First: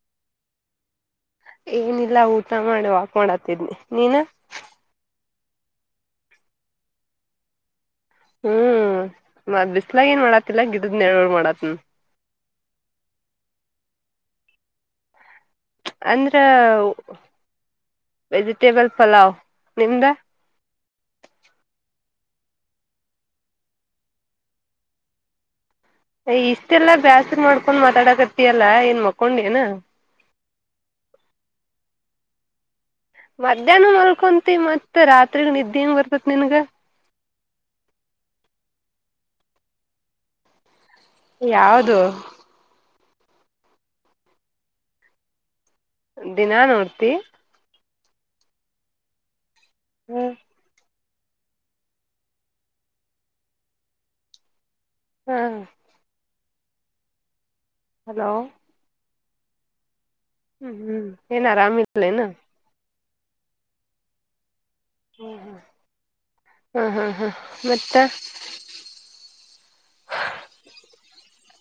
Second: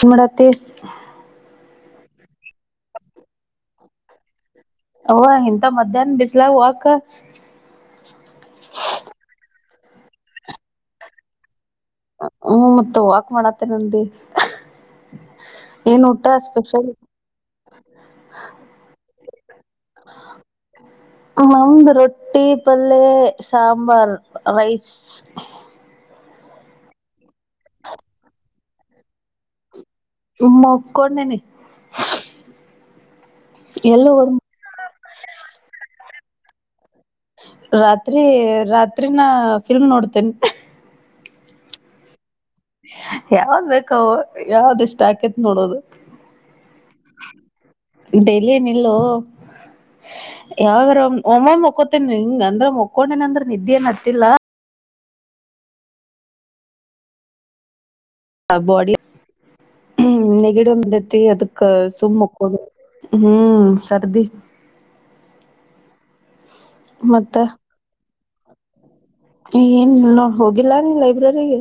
N ಮಾಡತಿ ಏನಿಲ್ಲ ಊಟ ಮಾಡಿ ವಾಕ್ ಮಾಡತಿದನಿ ನೀನ್ ಓ ಇಂತ ಮಧ್ಯಾಹ್ನ ಬಿಸ್ಲ ವಕ ಹ್ಮ್ ಮದ ಇಲ್ಲ ಏನ್ ಮಾಡತ್ತಲ್ಲ ಗಿಡದ ನೆಲ್ ಒಳಗ ಮಾಡತಿನ್ ಹ್ಮ ಮತ್ತ ಹಕ್ ಮಾಡತ್ತೆ ನಂದ ಅಂದ್ರ ವೆಜಿಟೇಬಲ್ ಪಲಾವ್ ನಿಮ್ದ ಕಂದ ರೊಟ್ಟಿ ಟೀ ಪಲ್ಲೆ ಸಾಂಬಾರ್ ರೈಸ್ ಇಷ್ಟೆಲ್ಲಾ ಬ್ಯಾಸಗ್ ಮಾಡ್ಕೊಂಡ್ ಮಾತಾಡಕತಿಯಲ್ಲಾ ಏನ್ ಮಕ್ಕೊಂಡ ಏನ ಮಕ್ಕೊಂಡೇನಿ ಮಧ್ಯಾಹ್ನ ಎಲ್ಲ ಮಲ್ಕೊಂತ ಮತ್ ಮತ್ತ ರಾತ್ರಿಗ ನಿದ್ದೆ ಂಗ ಬರ್ತತ್ ನನ್ಗ ರಾತ್ರಿ ರಾತ್ರಿ ನ ಫಿಲ್ಮ್ ನೋಡ್ತೆೇನ್ ಯಾವದು ಯಾವ್ದ್ ಬೇಕವು ಯಾವ್ದ ಇಷ್ಟ ಆಕೇತ್ ನೋಡೋದು ದಿನಾ ನೋಡ್ತಿ ಡೆಲ್ಲಿ ನಿಲ್ಲೋ ಹ್ಮ್ ಯಾವಾಗರ ಓಮ ಒಮ್ಮ ಮಕ್ಕೋತೇನ್ಿ ಹಿಂಗ ಅಂದ್ರ ಮಕ್ಕೊಂಡೇನ ಅಂದ್ರ ನಿದ್ದೆಏನ್ತಿಿಲ್ಲಾ ಹಾ ಹಲೋ ಹ ಗೊಡಿ ಹ್ಮ್ ನೆಗಿಡ ಹ್ಮ್ ಹ್ಮ್ ಎತ್ತ ಏನ್ ಅದಕ್ಕೆ ಸುಮ್ಮ್ ಆರಾಮಿಲ್ಲೇನ ಹಕ್ಕ ಹ್ಮ್ ಸರ್ದಿ ಹ್ಮ್ ಹ್ಮ್ ಹಾ ಹಾ ಹಾ ಮತ್ತ [inaudible] ಏನ್ೋ ಹೋಗಿಲ್ಲ ರೀ ಲೈಬ್ರರಿಗೆ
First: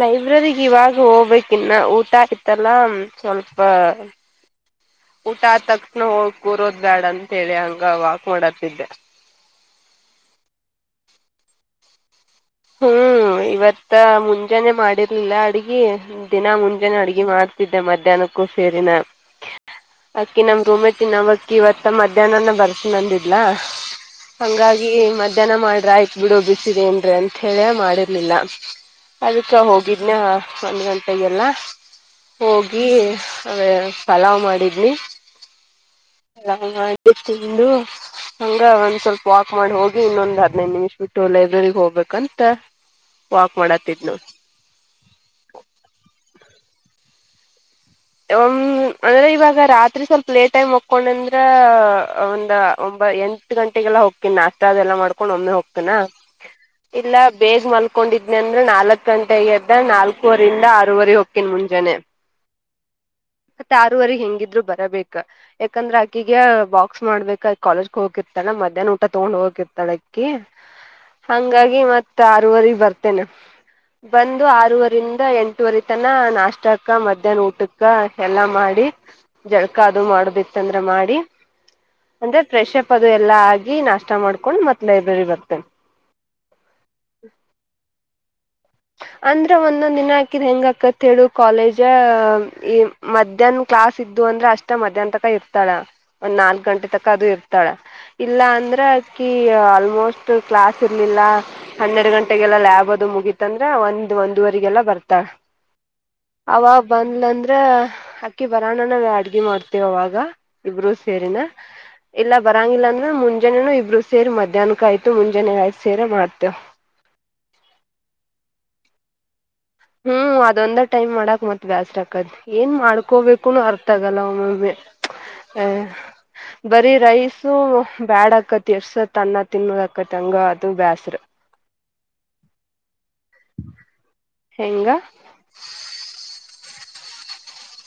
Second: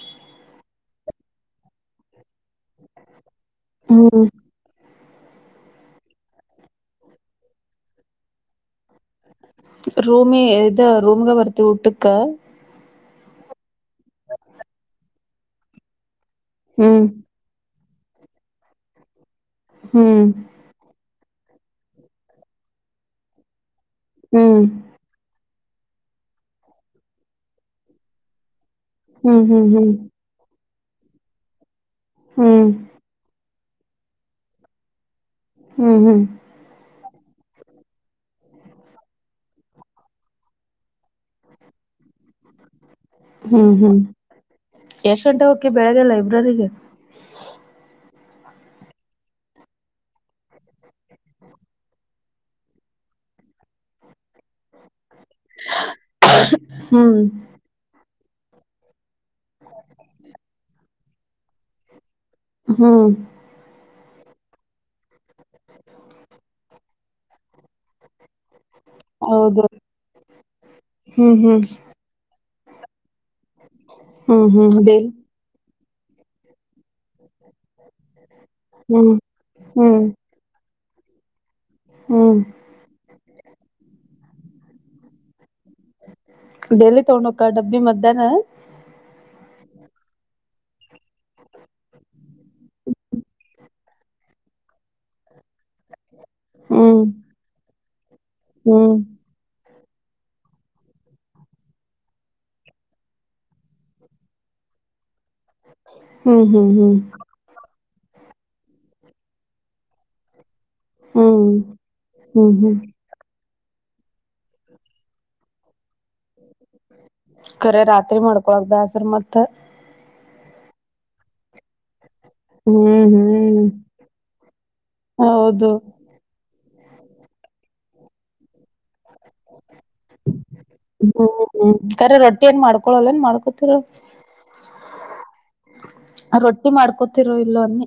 ಲೈಬ್ರಗ್ ಇವಾಗ ಹೋಗ್ಬೇಕ ಇನ್ನ ಊಟ ಆಯತ್ತಲ್ಲ ಸ್ವಲ್ಪ ಪ ಹ್ಮ್ ಊಟ ತಕ್ಷಣ ಹೋಗ ಕೂರೋದ್ ಬ್ಯಾಡ ಅಂತೇಳಿ ಹಂಗ ವಾಕ್ ಮಾಡತಿದ್ದೆ ರೂಮ ಇದ ರೂಮಗ ವರತ್ತ ಉಟ್ಟಕ ಹ್ ಇವತ್ತು ಮುಂಜಾನೆ ಮಾಡಿದ ಇಲಾ ಅಡಗಿ ದಿನ ಮುಂಜಾನ ಹ್ಮ್ ಅಡುಗೆ ಮಾಡ್ತಿದಿ ೆ ಮಧ್ಯಾಹ್ನಕ್ಕೂ ಸೇರಿನ ಹ್ಮ್ ಅಕೆ ನಮ್ ರೋಮತಿ ನಮ ಇವತ್ತ ಮಧ್ಯಾಹ್ನನ ಬರ್ತನಂದಿದಲ ಹ್ಮ್ ಹಂಗಾಗಿ ಮದ ಜನ ಮಾಡ್ರ ಆಯ್ತ ಬಿಡು ಬಿಸಿದೆ ಏನ್ರ ಳ ಮಾಡಿರ್ಲಿಲ್ಲ ಹ್ಮ್ ಅದಕ್ಕ ಹ್ಮ್ ಹ್ಮ್ ಹೋಗಿದ್ನ ಒಂದ್ ಗಂಟೆಗೆಲ್ಲ ಹ್ಮ್ ಹೋಗಿ ಅದೇ ಸಲಾವ್ ಮಾಡಿದ್ನಿ ಹ್ಮ್ ಹ್ಮ್ ನ ಹ ತಿಂದು ಹಂಗ ಒಂದ್ ಸ್ವಲ್ಪ ವಾಕ್ ಮಾಡಿ ಹೋಗಿ ಇನ್ನೊಂದ್ ಹದ್ೈದು ನಿಮಿಷ ಬಿಟ್ಟು ಲೈಬ್ರೆರಿಗೆ ಹೋಗಬೇಕು ಹ್ಮ್ ಹ್ಮ್ ನೋಡ್ ಎಷ್ಟ್ ಗಂಟೆ ಹೋಗಕಿ ಬೆಳಗ್ಗೆ ಲೈಬ್ರರಿಗೆ [inaudible] ಅಂದ್ರೆ ಇವಾಗ ರಾತ್ರಿ ಸ್ವಲ್ಪ ಲೇಟ್ ಟೈಮ್ ಹಕೊಂಡ ಅಂದ್ರ ಒಂದ ಒ ಎಂಟ ಗಂಟೆಗೆಲ್ಲ ಹೋಗ್ತೀನಿ ನಾಷ್ಟ ಅದೆಲ್ಲ ಮಾಡ್ಕೊಂಡ ಹಕೊಂಡ್ ಒಮ್ಮೆ ಹೋಗ್ತನಾ ಹ್ಮ್ ಇಲ್ಲ ಬೇಗ ಮಲ್ಕೊಂಡಿದ ಂದ್ರೆ ನಾಲ್ಕು ಗಂಟೆಗೆ ಎದ ನಾಲ್ಕೂವರಿಂದ ಆರೂರೆ ಹೋಗು ಕನ್ ಮುಂಜನ ಹ್ಮ್ ಮತ್ತೆ ಆರೂವರೆ ಹೆಂಗ ದ್ರು ಬರಬೇ ಯಾಕಂದ್ರೆ ಅಕ್ಕಿಗೆ ಬಾಕ್ಸ್ ಮಾಡ್ಬೇಕ ಕಾಲೇಜ್ಗೆ ಹೋಗಿರ್ತಾಳ ಮಧ್ಯಾಹ್ನ ಊಟ ತಗೊಂಡ್ ಹೌದು ಹೋಗಕಿರ್ತಾಳ ಅಕ್ಕಿ ಹ್ಮ್ ಹ್ಮ್ ಹಂಗಾಗಿ ಮತ್ ಆರುವರೆಗ್ ಬರ್ತೇನ ಬಂದು ಹ್ಮ್ ಹ್ಮ್ ಡೇಲಿ ಆರೂವರಿಂದ ಎಂಟುವರಿ ನ ನಾಷ್ಟಾಕ್ಕ ಮಧ್ಯಾಹ್ನ ಊಟು ಎಲ್ಲಾ ಮಾಡಿ ಹ್ಮ್ ಜಳಕ ಹ್ಮ್ ಅದು ಮಾಡದಿತ್ತನ್ ಮಾಡಿ ಹ್ಮ್ ಅಂದ್ರೆ ಫ್ರೆಶ್ ಅಪ್ ಅದು ಎಲ್ಲಾ ಆಗಿ ನಾಷ್ಟ ಮಾಡ್ ಕೊಂಡ್ ಮತ್ ಲೈಬ್ರರಿ ಬರ್ತೇನ್. ಡೈಲಿ ತಗೊಂಡೊಕಳ್ ಡಬ್ಬಿ ಮಧ್ಯಾನ. ಅಂದ್ರ ಒಂದೊಂದ್ ದಿನ ಹಾಕಿದ್ ಹೆಂಗ ಅಕತ್ ಹೇಳೇಳು ಕಾಲೇಜ ಈ ಮಧ್ಯಾಹ್ನ ಕ್ಲಾಸ್ ಇದ್ದು ಅಂದ್ರ ಅಷ್ಟ ಮಧ್ಯಾಹ್ನ ತಕ ಇರ್ತಾಳ. ಒಂದ್ ನಾಲ್ಕ್ ಗಂಟೆ ಹ್ಮ್ ತಕ ಅದು ಇರ್ತಾಳ. ಇಲ್ಲ ಅಂದ್ರೆ ಹ್ಮ್ ಅಕ್ಕಿ ಅಲ್ ಆಮೋಸ್ಟ್ ಕ್ಲಾಸ್ ಇರ್ಲಿಲ್ಲ ಹನ್ನೆರಡು ಗಂಟೆಗೆಲ್ಲ ಲ್ಯಾಬ್ ಅದು ಮುಗೀ ತಂದ್ರ ಒಂದ್ ಒಂದುವರಿಗೆಲ್ಲ ಬರ್ತಾಳ. ಹ್ಮ್ ಅವ ಹ್ಮ್ ಹ್ಮ್ ಬಂದ್ಲ್ ಅಂದ್ರ. ಅಕ್ಕಿ ಬರಾಣನಲ್ಲ ಅಡ್ಗೆ ಮಾಡ್ತೇವವಾಗ. ಇಬ್ರು ಸೇರಿನಾ ಹ್ಮ್ ಇಲ್ಲ ಹ್ಮ್ ಹ್ಮ್ ಬರಂಗಿಲ್ಲ ಅಂದ್ರೆ ಮುಂಜ್ ಜನೆನು ಇಬ್ರು ಸೇರ್ ಮಧ್ಯಾಹ್ನಕ್ಕಾಯ್ತು ಮುಂಜಾನೆ ರೈಸ್ ಸೆರೆ ಮಾಡ್ತೇವ್. ಕುಳ ಬ್ಯಾಸ್ರ ಮತ್ತ. ಹ್ಮ್ ಅದೊಂದ ಟೈಮ್ ಮಾಡಕ್ ಮತ್ ಬ್ಯಾಸ್ರ ಆ ಏನ್ ಹ್ಮ್ ಮಾಡ್ಕೋಬೇಕುನು ಹ್ಮ್ ಅರ್ಥ ಆಗಲ್ಲ ಒಮ್ಮೊಮ್ಮೆ ಆ ಹೌದು ಬರೀ ರೈಸು ಬ್ಯಾಡ ಆಕತ್ ಎಸ್ಟ್ ಸತ್ ಅನ್ನ ತಿನ್ನುದಕ್ಕತ್ ತಂಗ ಅದು ಬ್ಯಾಸ್ರ. ಹ್ಮ್ ಹ್ಮ್ ಕರೆ ರೊಟ್ಟಿ ಏನ್ ಮಾಡ್ ಕೊಳಲೆನ್ ಮಾಡ್ಕೋತೀರಾ ಹೆಂಗ ರೊಟ್ ರೊಟ್ಟಿ ಮಾಡ್ಕೋತಿರೋ ಇಲ್ಲೋ ಅನ್ನಿ.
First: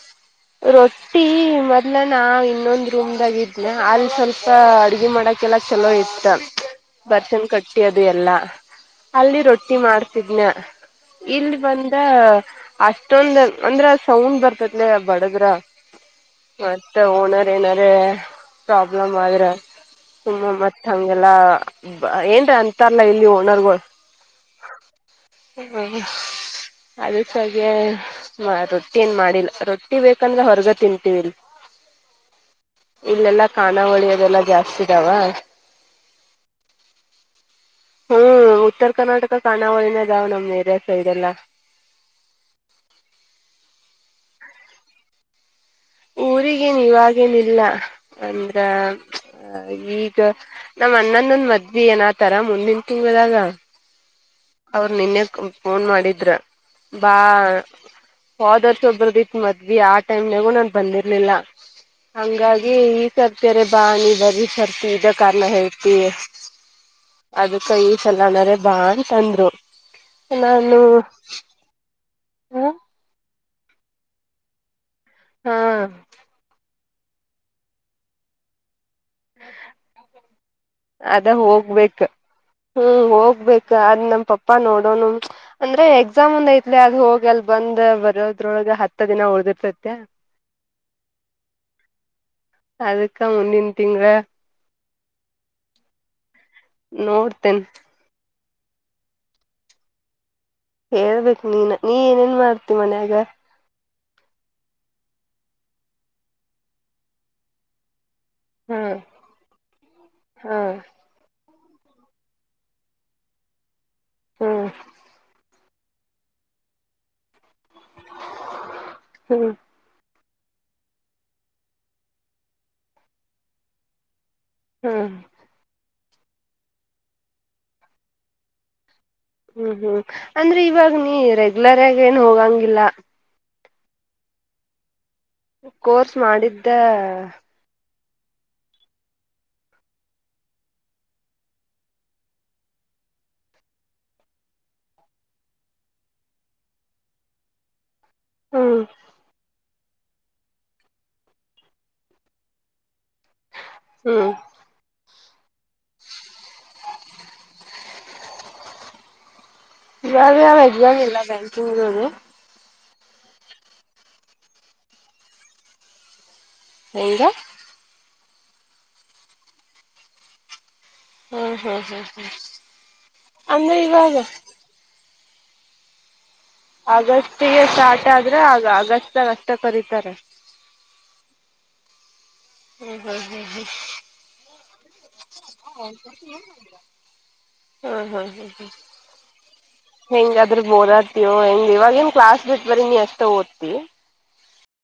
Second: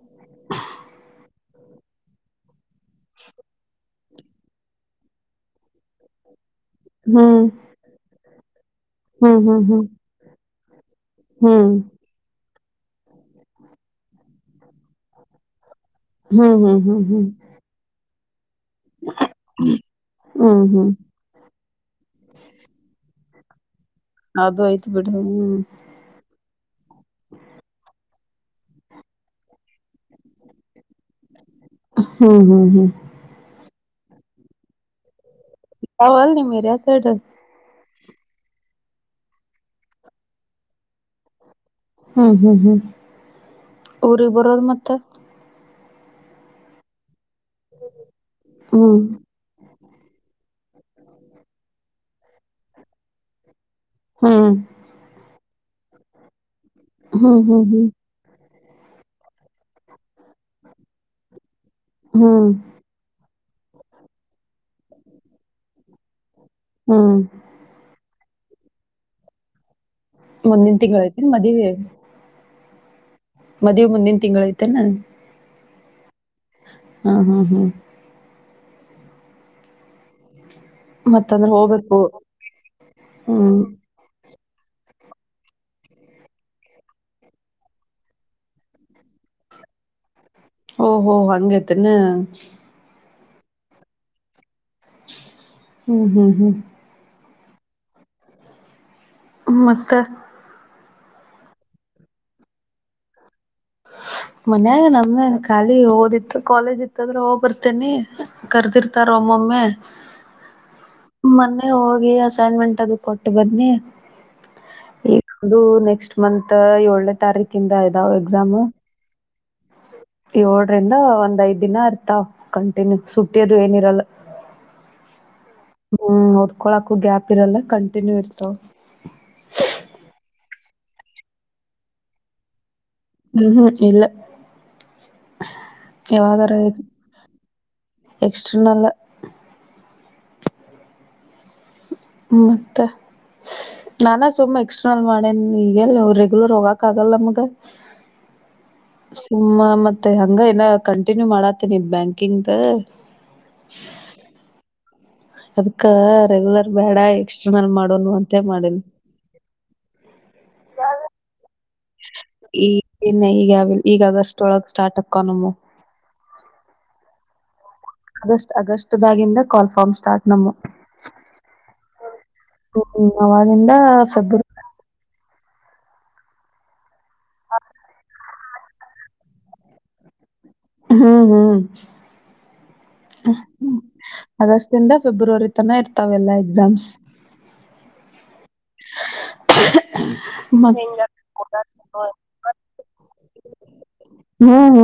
ರೊಟ್ಟಿ ಮೊದ್ಲ ನಾ ಇನ್ನೊಂದ್ ರೂಮ್ದಾಗ ಇದ್ನ ಅಲ್ಲಿ ಸ್ವಲ್ಪ ಅಡ್ಗೆ ಮಾಡಕೆಲ್ಲ ಚಲೋ ಇತ್ತ. ಹ್ಮ್ ಬರ್ಸನ್ ಕಟ್ಟಿ ಅದು ಎಲ್ಲಾ ಅಲ್ಲಿ ಹ್ಮ್ ಹ್ಮ್ ಹ್ಮ್ ರೊಟ್ಟಿ ಹ್ಮ್ ಮಾಡ್ತಿದ್ನ ಇಲ್ಲಿ ಹ್ಮ್ ಬಂದ ಅಷ್ಟೊಂದ ಅಂದ್ರ ಸೌಂಡ್ ಬರ್ತತ್ಲೆ. ಬಡದ್ರಾ ಹ್ಮ್ ಮತ್ತ ಹ್ಮ್ ಹ್ಮ್ ಓನರ್ ಏನಾರೆ ಪ್ರಾಬ್ಲಮ್ ಆದ್ರ ಸುಮ್ನೆ ಹ್ಮ್ ಮತ್ತ್ ಹ್ಮ್ ಹಂಗೆಲ್ಲ ಬ ಏನ್ರ ಅಂತಾರಲ್ಲ ಇಲ್ಲಿ ಹೋ ಓನರ್ಗೊಳ್ ಅದು ಐತ್ ಬಿಡು ಹ್ಮ್ [inaudible] ಹ ರೊಟ್ಟಿ ಏನ್ ಮಾಡಿಲ್ಲ ರೊಟ್ಟಿ ಬೇಕಂದ್ರ ಹೊರಗ ತಿಂತೀವಿ ಇಲ್ಲಿ ಹ್ಮ ಹ್ಮ್ ಹ್ಮ್ ನಾವಳಿ ಅದೆಲ್ಲಾ ಜಾಸ್ತಿ ಇದಾವ ಾವಲ್ ನೀ ಮೇರ ಸೈಡು ಹ್ಮ್ ಉತ್ತರ ಕರ್ನಾಟಕ ಕಾಣಾವಳಿನದಾವ್ ನಮ್ ಏರಿಯ ಸೈದೆಲ್ಲ ಹ್ಮ್ ಹ್ಮ್ ಹ್ಮ್ ಊರಿಗೆ ಬರೋದು ಮತ್ತೆ ಊರಿಗೆ ಇವಾಗ್ ಎನಿಲ್ಲ ಅಂದ್ರ ಹ್ಮ್ ಈಗ ನಮ್ಮ್ ಅಣ್ಣನೊಂದ ಮದ್ಬಿ ಏನತಾರ ಮುಂದಿನ ತಿಂಗಳಾಗ ಹ್ಮ್ ಅವ್ರ ನಿನ್ನೆ ಕಂ ಫೋನ್ ಮಾಡಿದ್ರ ಬಾ ಹ್ಮ್ ಹ್ಮ್ ಹ್ಮ್ ಫಾದರ್ಸ್ ಒಬ್ರದಿ ಇತ್ ಮದ್ವಿ ಆ ಟೈಮ್ನಾಗೂ ನಾನ್ ಬಂದಿರ್ಲಿಲ್ಲ ಹ್ಮ್ ಹಂಗಾಗಿ ಈ ಸರ್ತರ ಬ ನೀ ಬರೀ ಸರ್ತಿ ಇದ ಕಾರಣ ಹೇಳ್ತಿ ಹ್ಮ್ ಅದಕ್ಕ ಈ ಸಲ ಅಂಗಾರೆ ಬಾನ್ ಚಂದ್ರು ಮುಂದಿನ ತಿಂಗಳತಿನ ಮದುವಿ ಹ ಮದ್ವಿ ಮುಂದಿನ ತಿಂಗಳಾಯ್ತೇನಾ ಹಾ ಹಾ ಹ್ಮ ಹ್ಮ್ ಹ್ಮ ಅದ ಮತ್ತಂದ್ರ ಹೋಗ್ಬೇಕ ಹೋಗ್ಬೇಕು ಹ್ಮ್ ಹ್ಮ್ ಹೋಗ್ಬೇಕ ಅ ನಮ್ ಪಪ್ಪ ಬಾ ನೋಡೋಣ ಅಂದ್ರೆ ಎಕ್ಸಾಮ್ ಒಂದ್ ಐತ್ಲಿ ಅದು ಹೋಗಿ ಅಲ್ ಬಂದ್ ಬರೋದ್ರೊಳಗೆ ಹತ್ತ ದಿನ ಉಳ್ದಿರ್ತತೆ ಓಹೋ ಹಂಗೈತೆನೆ ಅದಕ್ಕ ಮುನ್ನಂತೀಂಗ ಹ್ಮ್ ಹ್ಮ್ ಹ್ಮ್ ನೋಡ್ತೇನ್ ಮತ್ತ ಹೇಳ್ಬೇಕು ನೀನ್ ನೀ ಏನೇನ್ ಮಾಡ್ತಿ ಮನ್ಯಾಗ ಮನ್ಯಾಗ ನಮ ಖಾಲಿ ಓದಿತ್ತು ಕಾಲೇಜ್ ಇತ್ತದ್ರೆ ಹೋಗ್ ಬರ್ತೇನಿ ಹ್ಮ್ ಕರ್ದಿರ್ತಾರ ಒಮ್ಮೊಮ್ಮೆ ಹ್ಮ್ ಮೊನ್ನೆ ಹೋಗಿ ಅಸೈನ್ಮೆಂಟ್ ಅದು ಕೊಟ್ಟು ಬದ್ನಿ ಹ್ಮ್ ಈ ಅದು ನೆಕ್ಸ್ಟ್ ಮಂತ್ ಏಳನೇ ತಾರೀಕ್ ಕಿಂದ ದಾವ ಎಗ್ಸಾಮ್ ಹ್ಮ್ ಏಳರಿಂದ ಒಂದ್ ಐದ್ ದಿನ ಇರ್ತಾವ ಕಂಟಿನ್ಯೂ ಸುಟ್ಟಿಯದು ಏನಿರಲ್ಲ. ಹ್ಮ ಹ್ಮ್ ಓದ್ಕೊಳಕು ಗ್ಯಾಪ್ ಇರಲ್ಲ ಕಂಟಿನ್ಯೂ ಇರ್ತಾವ. ಹ್ಮ್ ಹ್ಮ್ ಅಂದ್ರೆ ಇವಾಗ ನೀ ರೆಗ್ಯುಲರ್ ಆಗೆನ್ ಹೋಗಂಗಿಲ್ಲ. ಊ ಹ್ಮ್ ಇಲ್ಲ ಕೋರ್ಸ್ ಮಾಡಿದ್ದ ಎಕ್ಟರ್ನಲ್ ಮತ್ತೆ ನಾನ ಸುಮ್ಮ ಎಕ್ಸ್ಟರ್ನಲ್ ಮಾಡೇನ್ ಈಗೆಲ್ಲ ಅವ ರೆಗ್ಯುಲರ್ ಹೋಗಕ್ ಆಗಲ್ಲ ನಮ್ಗ. ಹ್ಮ್ ಸುಮ್ಮ ಮ ಮತ್ತೆ ಹಂಗ ಏನ ಕಂಟಿನ್ಯೂ ಮಾಡತ್ತೇನಿ ಇದ್ ಬ್ಯಾಂಕಿಂದ. ಹ್ಮ ಅದು ಕ್ಕ ರೆಗ್ಯುಲರ್ ಬೇಡಾಯ್ ಎಕ್ಸ್ಟರ್ನಲ್ ಮಾಡೋನು ಅಂತೇ ಮಾಡಿನ್. ಯಾವ್ ಯಾವ್ ಎಕ್ಸಾಮ್ ಇಲ್ಲ ಬ್ಯಾಂಕಿಂಗುದು. ಇನ್ನ ಈಗ ಈಗ್ ಆಗಸ್ಟ್ ಒಳಗೆ ಸ್ಟಾರ್ಟ್ ಅಕ್ಕ ನಮ್ಮೂವು. ಹೆಂಗ? ಅಗಸ್ಟ್ ಆಗಸ್ಟ್ ದಾಗಿಂದ ಕಾಲ್ ಫಾರ್ಮ್ ಸ್ಟಾರ್ಟ್ ನಮವ್ ಹ್ಮ್ ಹ್ಮ್ ಹ್ಮ್ ಹ್ಮ್ ಹ್ಮ್ ಅವಾಗಿಂದ ಅಂದ್ರೆ ಇವಾಗ ಫೆಬ್ರವರಿ ಆಗಸ್ಟಿಗೆ ಸ್ಟಾರ್ಟ್ ಆ ಅಂದ್ರೆ ಆಗ ಅಗಷ್ಟಗಷ್ಟೇ ಕರಿತಾರೆ. ಹ್ಮ್ ಹ್ಮ್ ಹ್ಮ್ ಹ್ಮ್ ಹ್ಮ್ ಹ್ ಆಗಸ್ಟ್ ಇಂದ ಫೆಬ್ರವರಿ ತನ ಹ್ಮ ಇರ್ತಾವೆಲ್ಲಾ ಎಕ್ಸಾಮ್ಸ್ ಹ್ಮ್ ಹ್ಮ್ ಹೆಂಗಾದ್ರು ಓದಾಡ್ತಿಯೋ ಹೆಂಗ್ ಇವಾಗ ಮತ್ ಏನ್ ಕ್ಲಾಸ್ ಬಿಟ್ ಬರಿ ನೀ ಅಷ್ಟ ಓದ್ತಿ ಹ್ಮ ಹ್ಮ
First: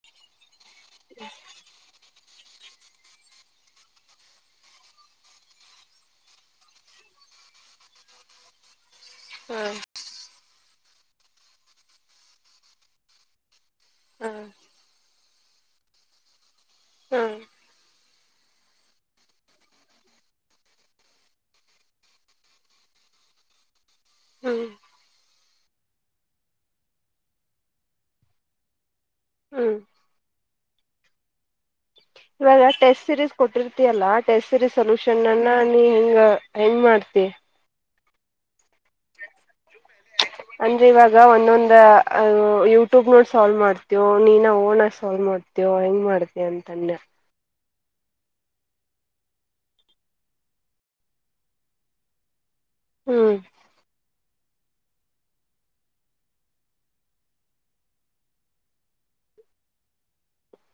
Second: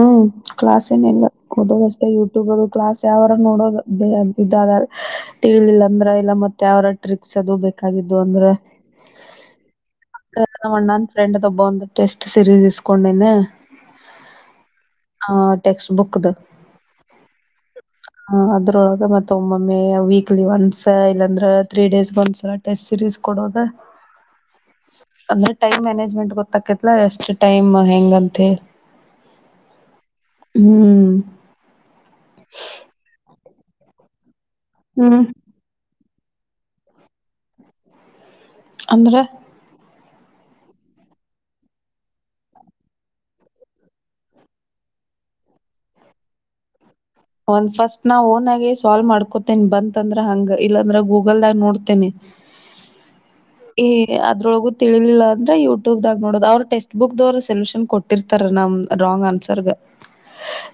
ಕ್ಲಾಸೆನ ಇಲ್ಲ ಕೊಡೋದಷ್ಟೇ [unintelligible] ಟ್ಯೂಬಲೋ ಕ್ಲಾಸ್ ಯಾವಾರ ನೋಡೋದು [unintelligible] ತಿಳಿಲಿಲ್ಲ ಅಂದ್ರೆ ಇಲ್ಲ ಮತ್ತೆ ಯಾವರ ಟ್ರಿಕ್ಸ್ ಅದು ಬೇಕಾಗಿದ್ದು ಅಂದ್ರೆ. ಹ್ಮ ನಣ್ಣನ್ ಫ್ರೆಂಡ್ ದ್ ಒಬ್ಬ ಒಂದು ಟೆಸ್ಟ್ ಸೀರೀಸ್ ಇಸ್ಕೊಂಡಿದ್ದೆ. ಹ್ಮ ಹಾ ಟೆಕ್ಸ್ಟ್ ಬುಕ್ದು ಹ್ಮ ಹ ಅದ್ರೊಳಗೆ ಮತ್ತ ಒಮ್ಮೊಮ್ಮೆ ವೀಕ್ಲಿ ಒಂದಸ ಇಲ್ಲಾಂದ್ರ ತ್ರೀ ಡೇಸ್ ಒಂದ್ಸಲ ಟೆಸ್ಟ್ ಸಿರೀಸ್ ಕೊಡೋದ ಹ್ಮ್ ಅಂದ್ರೆ ಟೈಮ್ ಮ್ಯಾನೇಜ್ಮೆಂಟ್ ಗೊತ್ತಕತ್ಲ ಎಷ್ಟು ಟೈಮ್ ಹೆಂಗಂತೆಳ್ ಹ್ಮ ಹ್ಮ್ ಇವಾಗ ಟೆಸ್ಟ್ ಸೀರೀಸ್ ಕೊಟ್ಟಿರ್ತಿಯಲ್ಲ ಹೆಸರು ಹ್ಮ್ ಸೊಲ್ಯೂಷನ್ ನನ್ನ ಹಗ ಹೆಂಗ್ ಮಾಡ್ತಿ ಅಂದ್ರ ಅಂದ್ರೆ ಇವಾಗ ಒಂದೊಂದ ಯೂಟ್ಯೂಬ್ ನೋಡ್ ಸಾಲ್ವ್ ಮಾಡ್ತವ ನೀನ ಓಣಾಗ ಸಾಲ್ವ್ ಮಾಡ್ತವ ಹೆಂಗ್ ಮಾಡ್ತ ಅಂತಂದೆ ಒಂದ್ ಫಸ್ಟ್ ನಾ ಓನ್ ಆಗಿ ಸಾಲ್ವ್ ಮಾಡ್ಕೊತೇನಿ ಬಂತಂದ್ರ ಹಂಗ ಇಲ್ಲಾಂದ್ರ ಗೂಗಲ್ದಾಗ ನೋಡ್ತೇನಿ ಹ್ಮ್ ಎ ಅದ್ರೊಳಗು ತಿಳಲಿಲ್ಲ ಅಂದ್ರೆ ಯೂಟ್ಯೂಬ್ಾಗ ನೋಡೋದು ಅವ ಟೆಕ್ಸ್ಟ್ ಬುಕ್ ದವರು ಸೊಲ್ಯೂಷನ್ ಕೊಟ್ಟಿರ್ತಾರ ನಮ್ ರಾಂಗ್ ಆನ್ಸರ್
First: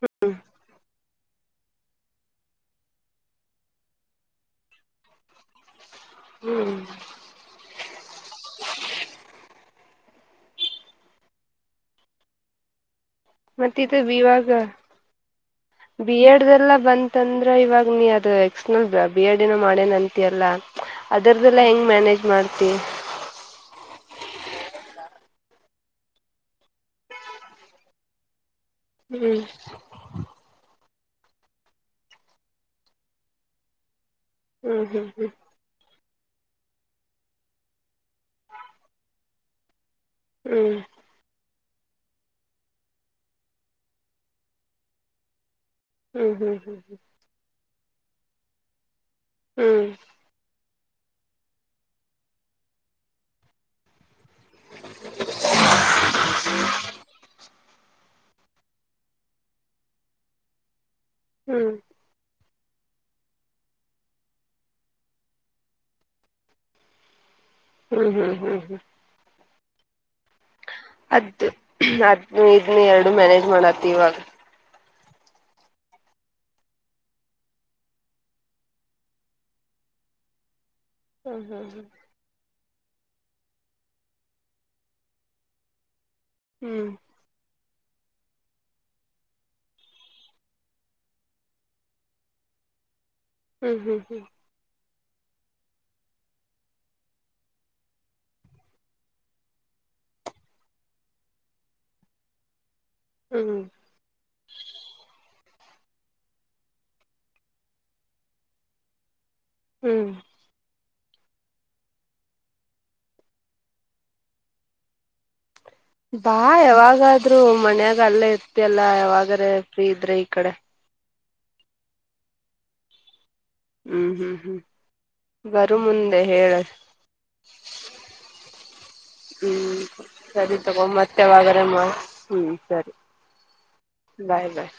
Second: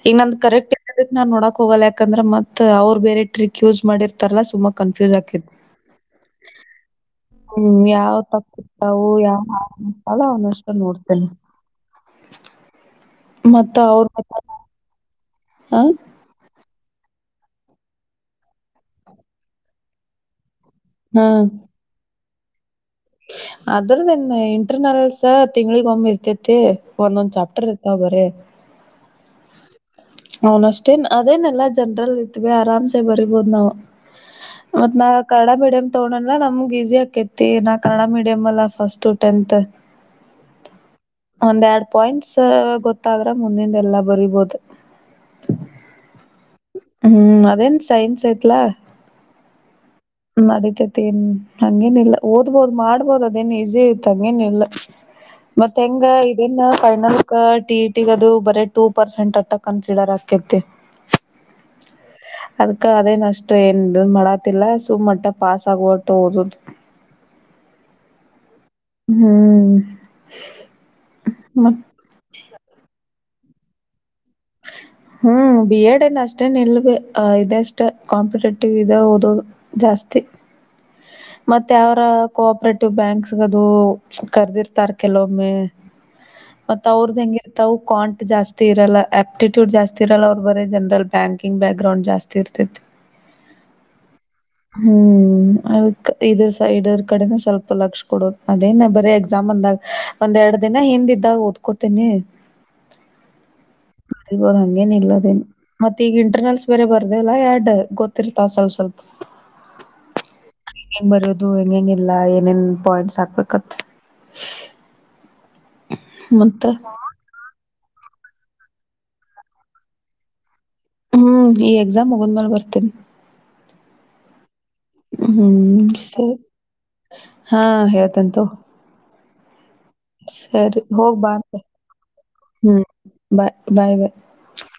ಈಗ ನ ಕರೆಕ್ಟ್ ನಾನ್ ನೋಡಕ್ೋಗಲ್ಲ ಯಾಕಂದ್ರೆ ಮತ್ ಅವರು ಬೇರೆ ಟ್ರಿಕ್ ಯೂಸ್ ಮಾಡರ್ತಾರಲ್ಲಾ ಸುಂಬ ಕನ್ಫ್ಯೂಸ್ ಆಾಕಿತಿ ಹ್ಮ್ ಯಾವ ತಪ್ಪತವು ಯಾವ ಅಲ್ಲ ಅವನ ಅಷ್ಟ ನೋಡ್ತೇನೆ ಮತ್ತ ಇದು ಅವ್ರ ಇವಾಗ ಮ ಬಿ ಎಡ್್ದಲ್ಲ ಬಂತ ಂದ್ರ ಇವಾಗ ನೀ ಅದು ಎಕ್ಸ್ ನಲ್ ಬಿ ಎಡ್ ನ ಮಾಡೇನ್ ಅಂತಿಯಲ್ಲ ಅದ್ರದ್ದೆಲ್ಲಾ ಹೆಂಗ್ ಮ್ಯಾನೇಜ್ ಮಾಡ್ತಿ ಅದ್ರ್ದನ್ ಇಂಟರ್ನಲ್ಸ ತಿಂಗಳಿಗ್ ಒಮ್ಮ್ ಇರ್ತೇತಿ ಒಂದೊಂದ್ ಚಾಪ್ಟರ್ ಇರ್ತವ ಬರ ಹ್ಮ್ ಅವ್ನ್ ಅಷ್ಟೇನ್ ಅದೇನೆಲ್ಲಾ ಜನ್ರಲ್ ಇತ್ವಿ ಆರಾಮ್ಸೆ ಬರಿಬೋದ್ ನಾವ್ ಮತ ಹ್ಮ್ ಹ್ಮ್ ನಾವ ಕನ್ನಡ ಮೀಡಿಯಂ ತೋಲ್ಲ ನಮ್ಗ್ ಈಸಿ ಆಾಕೈತಿ ನಾ ಕನ್ನಡ ಮೀಡಿಯಮ್ ಎಲ್ಲ ಫಸ್ಟ್ ಟೆಂತ್ ಹ್ಮ್ ಒಂದ್ ಎರಡ್ ಪಾಯಿಂಟ್ಸ್ ಗೊತ್ತಾದ್ರೆ ಮುಂದಿಂದ ಎಲ್ಲಾ ಬರಿಬೋದು [inaudible] ಹ್ಮ್ ಹ್ಮ್ ಹ್ಮ್ ಹ್ಮ್ ಹ್ಮ್ ಅದೇನ್ ಸೈನ್ಸ್ ಆಯ್ತು ತಲಾ ಹ್ಮ್ ನಡತೇತಿ ಏನ್ ಹಂಗೇನ್ ಇಿಲ್ಲ ಓದ್ಬೋದ್ ಮಾಡ್ಬೋದ ಅದೇನ್ ಈಸಿ ಐತ್ ಹಂಗೇನ್ ಇಿಲ್ಲ ಮತ್ತ ಹೆಂಗ ಇದೇನ್ ಫೈನಲ್ ಟಿ ಇಟಿಗದು ಬರ ಟೂ ಪರ್ಸೆಂಟ್ ಅಟ್ಟ ಕನ್ಸಿಡರ್ ಆಾಕೇತಿ ಹ್ಮ್ ಅದ್ಕ ಅದೇನ ಅಷ್ಟ್ ಏನ್ ಮಾಡಾತಿಲ್ಲ ಸು ಮಟ್ಟ ಪಾಸ್ ಆಗುವಟ್ಟು ಹಓದುದು ಹ್ಮ್ ಹ್ಮ್ ಹ್ಮ್ ಹ್ಮ್ ಹ್ಮ್ ಅದ ಮತ್ ಅದ್ ಇದ್ನ್ನ ಮ್ಯಾನೇಜ್ ಮಾಡತ್ತ ಇವಾಗ ಹ್ಮ್ ಬಿ ಎಡ್ ನ್ ಅಷ್ಟೇ ನಿಲ್ಬ ಅ ಇದಷ್ಟ ಕಾಂಪಿಟೇಟಿವ್ ಇ ಓದೋದು ಜಾಸ್ತಿ ಹ್ಮ ಮತ್ತೆ ಹ್ಮ್ ಅವರ ಕೋಆಪ್ರೇಟಿವ್ ಬ್ಯಾಂಕ್ಸ್ ದು ಕರ್ದಿರ್ತಾರ ಕೆಲವೊಮ್ಮೆ ಮತ್ತ ಅವ್ರದ ಹೆಂಗಿರ್ತವು ಕಾಟ್ ಜಾಸ್ತಿ ಇರಲ್ಲ. ಆಪ್ಟಿಟ್ಯೂಡ್ ಜಾಸ್ತಿ ಇರಲ್ಲ ಅವರು ಬರಿ ಜನರಲ್ ಬ್ಯಾಂಕಿಂಗ್ ಬ್ಯಾಕ್ ಗ್ರೌಂಡ್ ಜಾಸ್ತಿ ಇರ್ತಿತಿ. ಹ್ಮ್ ಹ್ಮ್ ಹ್ಮ್ ಹ್ಮ್ ಅದ್ಕ ಇದರ್ ಸೈಡರ್ ಕಡೆನು ಸ್ವಲ್ಪ ಲಕ್ಷ ಕೊಡೋದು ಅದೇನ್ ಬರೀ ಎಕ್ಸಾಮ್ ಅಂದಾಗ ಒಂದ್ ಎರಡ್ ದಿನ ಹಿಂದಿದ್ದಾಗ ಓದ್ಕೋತೇನಿ. ಹ್ಮ್ ಬರಿಬೋದು ಹಂಗೇನ್ ಇಲ್ಲದೇನ್ ಮತ್ತ ಈಗ ಇಂಟರ್ನಲ್ಸ್ ಬೇರೆ ಬರ್ದಲ್ಲ ಎಡ್ ಗೊತ್ತಿರ್ತಾವ್ ಸ್ವಲ್ಪ ಸ್ವಲ್ಪ. ಹ್ಮ್ ಹ ಹೆಂಗ್ ಬರೋದು ಹೆಂಗ್ ಹೆಂಗ್ ಇಲ್ಲ ಏನೇನ್ ಪಾಯಿಂಟ್ಸ್ ಹಾಕ್ಬೇಕತ್ ಬಾ ಮತ್ತ ಯಾವಾಗಾದ್ರೂ ಮನ್ಯಾ ಈಗ ಅಲ್ಲೇ ಇರ್ತಿಯಲ್ಲ ಯಾವಾಗರೆ ಫ್ರೀ ಇದ್ರೆ ಈ ಕಡೆ. ಹ್ಮ್ ಈ ಎಕ್ಸಾಮ್ ಮುಗದ್ಮೇಲ್ ಬರ್ತೇನ್. ಊ ಹ್ಮ್ ಹ್ಮ್ ಬರು ಹ್ಮ್ ಸ ಮುಂದೆ ಹೇಳ ಹಾ ಹೇಳ್ತೇನ್ ತಗೋ. ಹ್ಮ್ ಸರಿ ತಗೊ ಮತ್ ಹೋಗ್ ಬಾ ಅಂತೆ ಯಾವಾಗರೇ ಮಾಡ್ ಹ್ಮ್ ಸರಿ ಬಾಯ್ ಬಾಯ್. ಬಾಯ್ ಬಾಯ್.